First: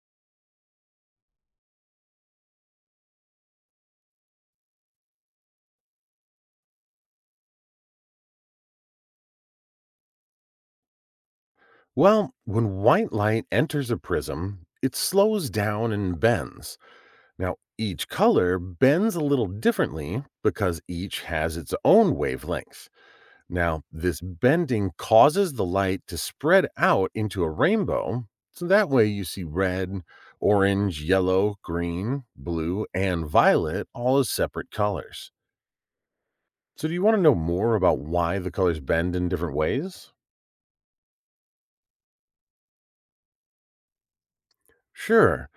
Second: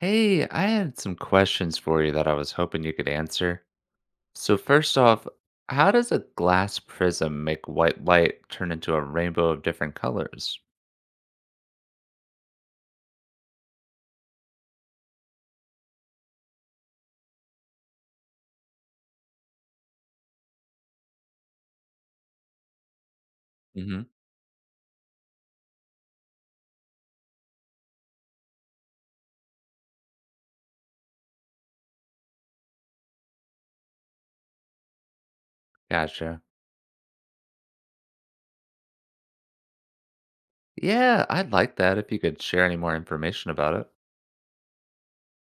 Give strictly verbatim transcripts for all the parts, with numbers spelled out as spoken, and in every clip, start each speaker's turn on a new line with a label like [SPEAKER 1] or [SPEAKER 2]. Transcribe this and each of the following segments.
[SPEAKER 1] Hey, I had some questions for you that I was hoping you could answer. So, first off, how does a glass prism make white light turn into a rainbow of different colors?
[SPEAKER 2] Well, when white light enters a prism, it slows down and bends. Now, each color bends a little differently because each has its own wavelength. Now,
[SPEAKER 1] Hmm.
[SPEAKER 2] this bending causes the light to spread out into a rainbow. So that way you see red, orange, yellow, green, blue, and violet all as separate colors.
[SPEAKER 1] Gotcha.
[SPEAKER 2] So, do you want to know more about why the colors bend in different ways?
[SPEAKER 1] Yeah, I'd like that if you could share any more information about it.
[SPEAKER 2] Sure.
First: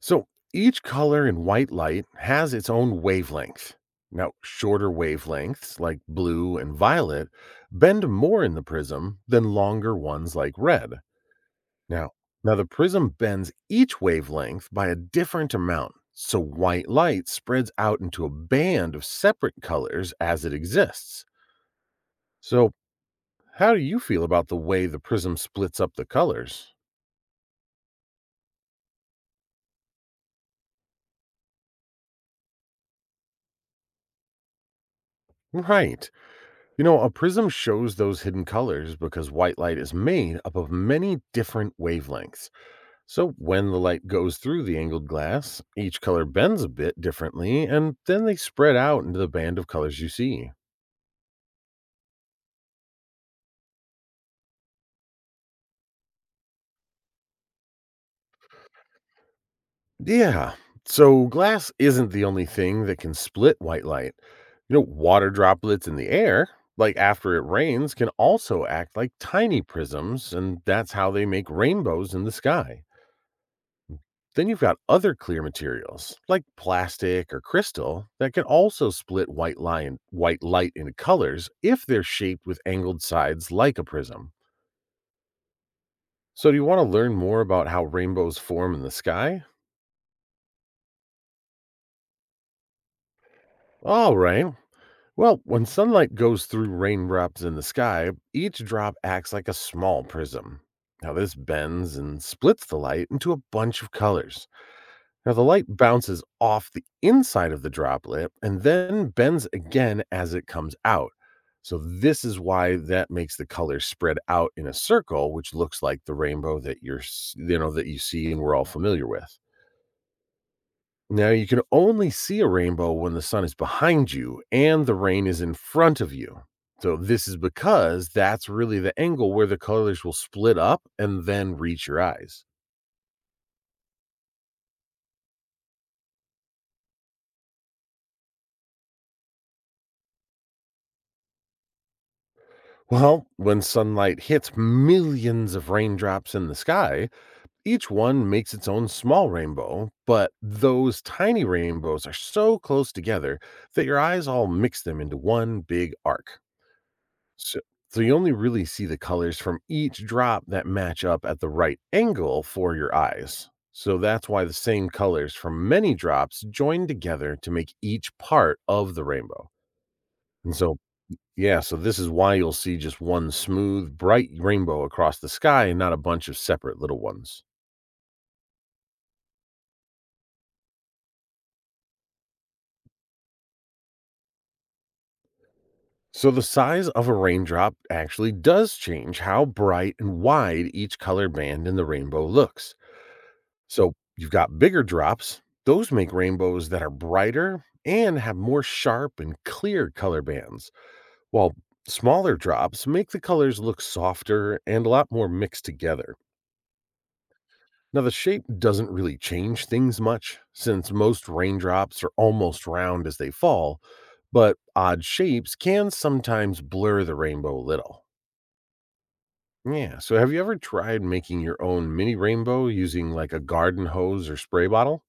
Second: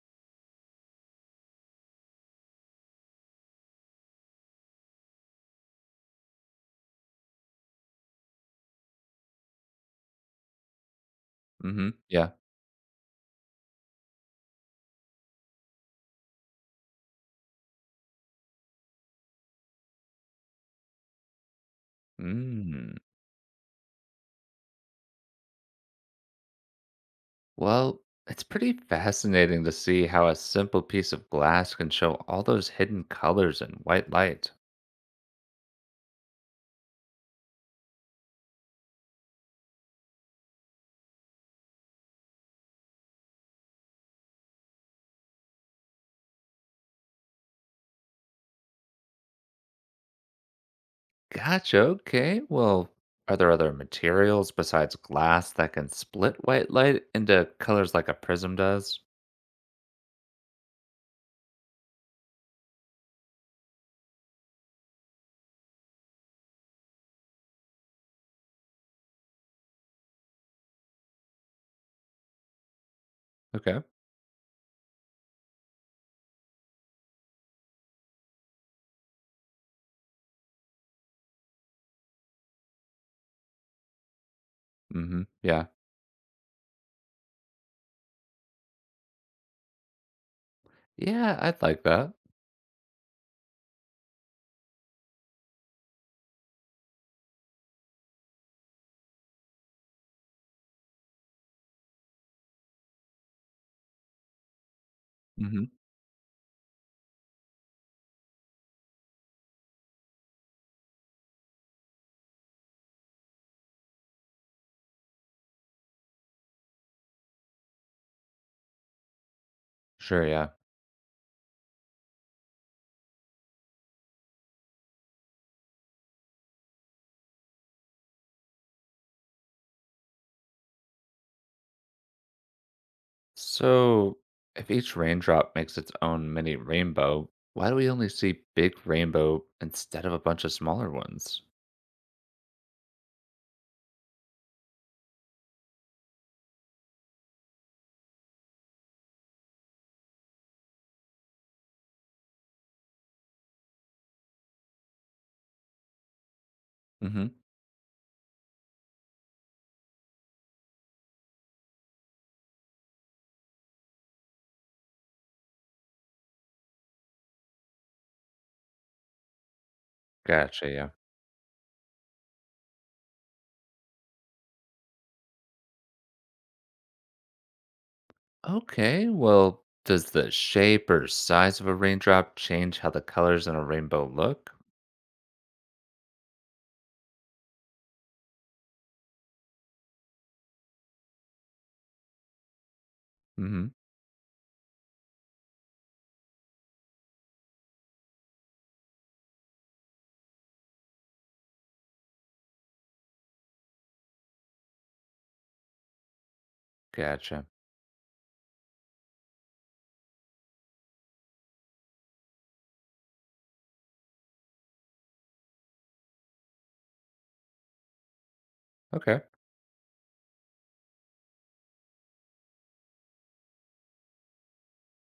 [SPEAKER 2] So each color in white light has its own wavelength. Now, shorter wavelengths like blue and violet bend more in the prism than longer ones like red.
[SPEAKER 1] Hmm,
[SPEAKER 2] Now,
[SPEAKER 1] yeah.
[SPEAKER 2] now the prism bends each wavelength by a different amount, so white light spreads out into a band of separate colors as it exists. So,
[SPEAKER 1] Mm.
[SPEAKER 2] how do you feel about the way the prism splits up the colors?
[SPEAKER 1] Well, it's pretty fascinating to see how a simple piece of glass can show all those hidden colors in white light.
[SPEAKER 2] Right. You know, a prism shows those hidden colors because white light is made up of many different wavelengths. So when the light goes through the angled glass, each color bends a bit differently, and then they spread out into the band of colors you see.
[SPEAKER 1] Gotcha. Okay. Well, are there other materials besides glass that can split white light into colors like a prism does?
[SPEAKER 2] Yeah, so glass isn't the only thing that can split white light. You know, water droplets in the air, like after it rains, can also act like tiny prisms, and that's how they make rainbows in the sky.
[SPEAKER 1] Okay.
[SPEAKER 2] Then you've got other clear materials like plastic or crystal that can also split white lion white light into colors if they're shaped with angled sides like a prism.
[SPEAKER 1] Mm-hmm, yeah.
[SPEAKER 2] So do you want to learn more about how rainbows form in the sky?
[SPEAKER 1] Yeah, I'd like that.
[SPEAKER 2] All right. Well, when sunlight goes through raindrops in the sky, each drop acts like a small prism. Now this bends and splits the light into a bunch of colors. Now, the light
[SPEAKER 1] Mm-hmm.
[SPEAKER 2] bounces off the inside of the droplet and then bends again as it comes out. So, this is why that makes the color spread out in a circle, which looks like the rainbow that you're, s- you know, that you see and we're all familiar with.
[SPEAKER 1] Sure, yeah.
[SPEAKER 2] Now, you can only see a rainbow when the sun is behind you and the rain is in front of you. So, this is because that's really the angle where the colors will split up and then reach your eyes.
[SPEAKER 1] So if each raindrop makes its own mini rainbow, why do we only see big rainbow instead of a bunch of smaller ones?
[SPEAKER 2] Well, when sunlight hits millions of raindrops in the sky, each one makes its own small rainbow, but those tiny rainbows are so close together that your eyes all mix them into one big arc.
[SPEAKER 1] Mm-hmm.
[SPEAKER 2] So, so you only really see the colors from each drop that match up at the right angle for your eyes. So that's why the same colors from many drops join together to make each part of the rainbow. And
[SPEAKER 1] Gotcha,
[SPEAKER 2] so
[SPEAKER 1] yeah.
[SPEAKER 2] yeah, so this is why you'll see just one smooth, bright rainbow across the sky and not a bunch of separate little ones.
[SPEAKER 1] Okay, well, does the shape or size of a raindrop change how the colors in a rainbow look?
[SPEAKER 2] So the size of a raindrop actually does change how bright and wide each color band in the rainbow looks.
[SPEAKER 1] Mm-hmm.
[SPEAKER 2] So you've got bigger drops, those make rainbows that are brighter and have more sharp and clear color bands, while smaller drops make the colors look softer and a lot more mixed together.
[SPEAKER 1] Gotcha.
[SPEAKER 2] Now, the shape doesn't really change things much since most raindrops are almost round as they fall, but odd shapes can sometimes blur the rainbow a little.
[SPEAKER 1] Okay.
[SPEAKER 2] Yeah, so have you ever tried making your own mini rainbow using like a garden hose or spray bottle?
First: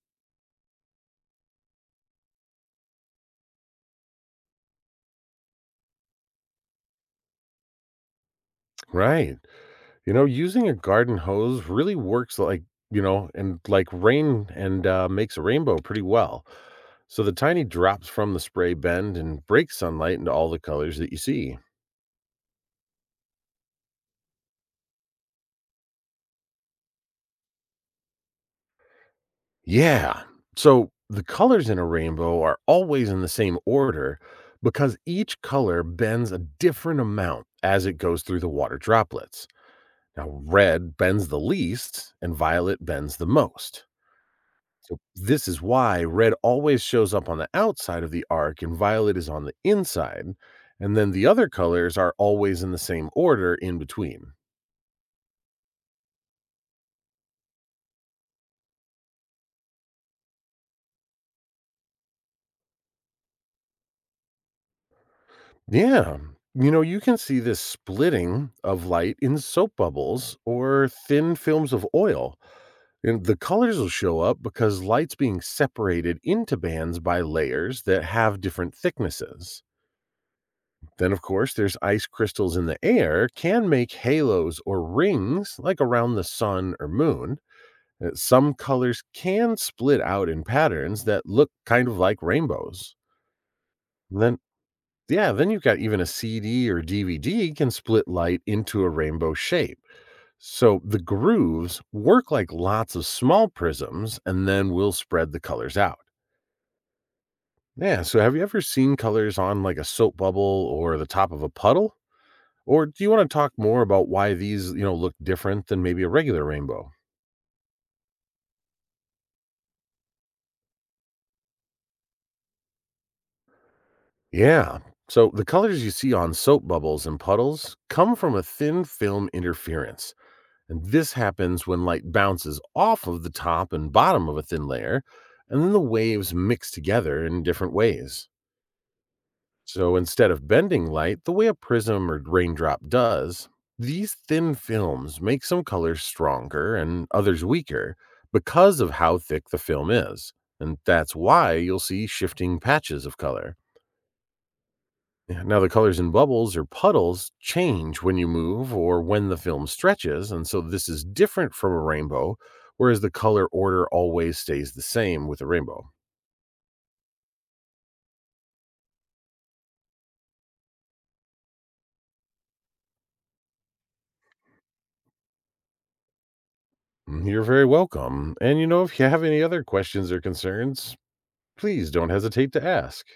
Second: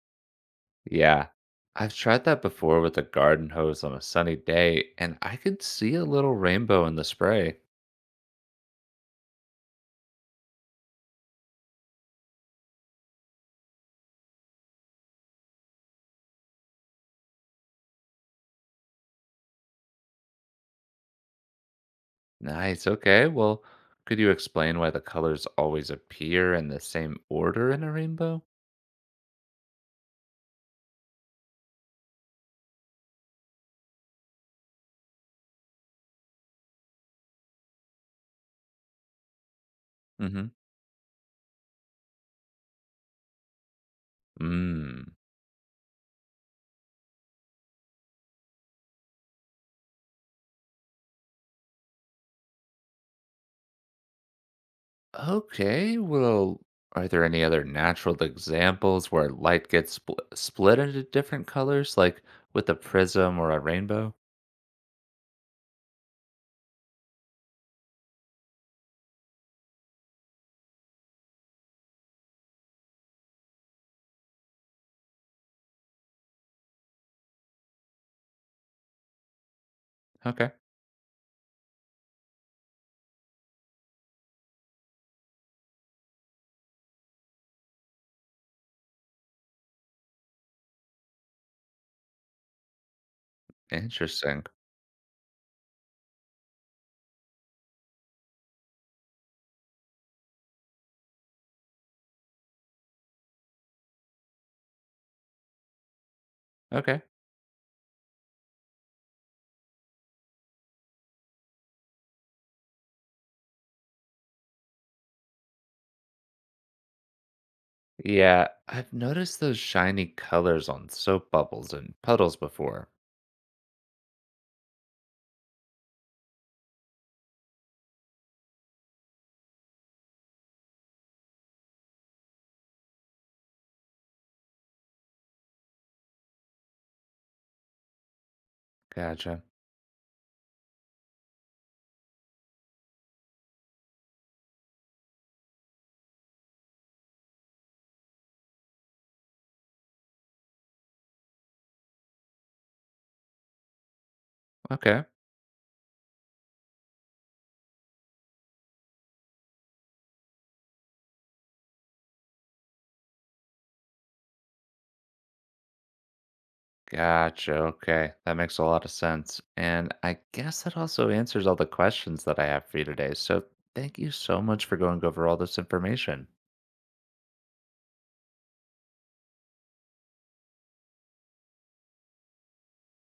[SPEAKER 1] Yeah. I've tried that before with a garden hose on a sunny day, and I could see a little rainbow in the spray.
[SPEAKER 2] Right. You know, using a garden hose really works like, you know, and like rain and uh, makes a rainbow pretty well. So the tiny drops from the spray bend and break sunlight into all the colors that you see.
[SPEAKER 1] Nice. Okay. Well, could you explain why the colors always appear in the same order in a rainbow?
[SPEAKER 2] Yeah. So the colors in a rainbow are always in the same order because each color bends a different amount as it goes through the water droplets. Now,
[SPEAKER 1] Mm hmm.
[SPEAKER 2] red bends the least and violet bends the most. So,
[SPEAKER 1] Mm.
[SPEAKER 2] this is why red always shows up on the outside of the arc and violet is on the inside. And then the other colors are always in the same order in between.
[SPEAKER 1] Okay. Well, are there any other natural examples where light gets spl- split into different colors, like with a prism or a rainbow?
[SPEAKER 2] Yeah. You know, you can see this splitting of light in soap bubbles or thin films of oil. And the colors will show up because light's being separated into bands by layers that have different thicknesses.
[SPEAKER 1] Okay.
[SPEAKER 2] Then, of course, there's ice crystals in the air can make halos or rings like around the sun or moon. Uh, Some colors can split out in patterns that look kind of like rainbows. Then
[SPEAKER 1] Interesting.
[SPEAKER 2] Yeah, then you've got even a C D or D V D can split light into a rainbow shape. So the grooves work like lots of small prisms and then will spread the colors out.
[SPEAKER 1] Okay.
[SPEAKER 2] Yeah, so have you ever seen colors on like a soap bubble or the top of a puddle? Or do you want to talk more about why these, you know, look different than maybe a regular rainbow?
[SPEAKER 1] Yeah, I've noticed those shiny colors on soap bubbles and puddles before.
[SPEAKER 2] Yeah. So the colors you see on soap bubbles and puddles come from a thin film interference. And this happens when light bounces off of the top and bottom of a thin layer, and then the waves mix together in different ways.
[SPEAKER 1] Gotcha.
[SPEAKER 2] So instead of bending light the way a prism or raindrop does, these thin films make some colors stronger and others weaker because of how thick the film is. And that's why you'll see shifting patches of color.
[SPEAKER 1] Okay.
[SPEAKER 2] Yeah. Now, the colors in bubbles or puddles change when you move or when the film stretches, and so this is different from a rainbow, whereas the color order always stays the same with a rainbow.
[SPEAKER 1] Gotcha. Okay. That makes a lot of sense. And I guess that also answers all the questions that I have for you today. So thank you so much for going over all this information.
[SPEAKER 2] Mm, you're very welcome. And you know, if you have any other questions or concerns, please don't hesitate to ask.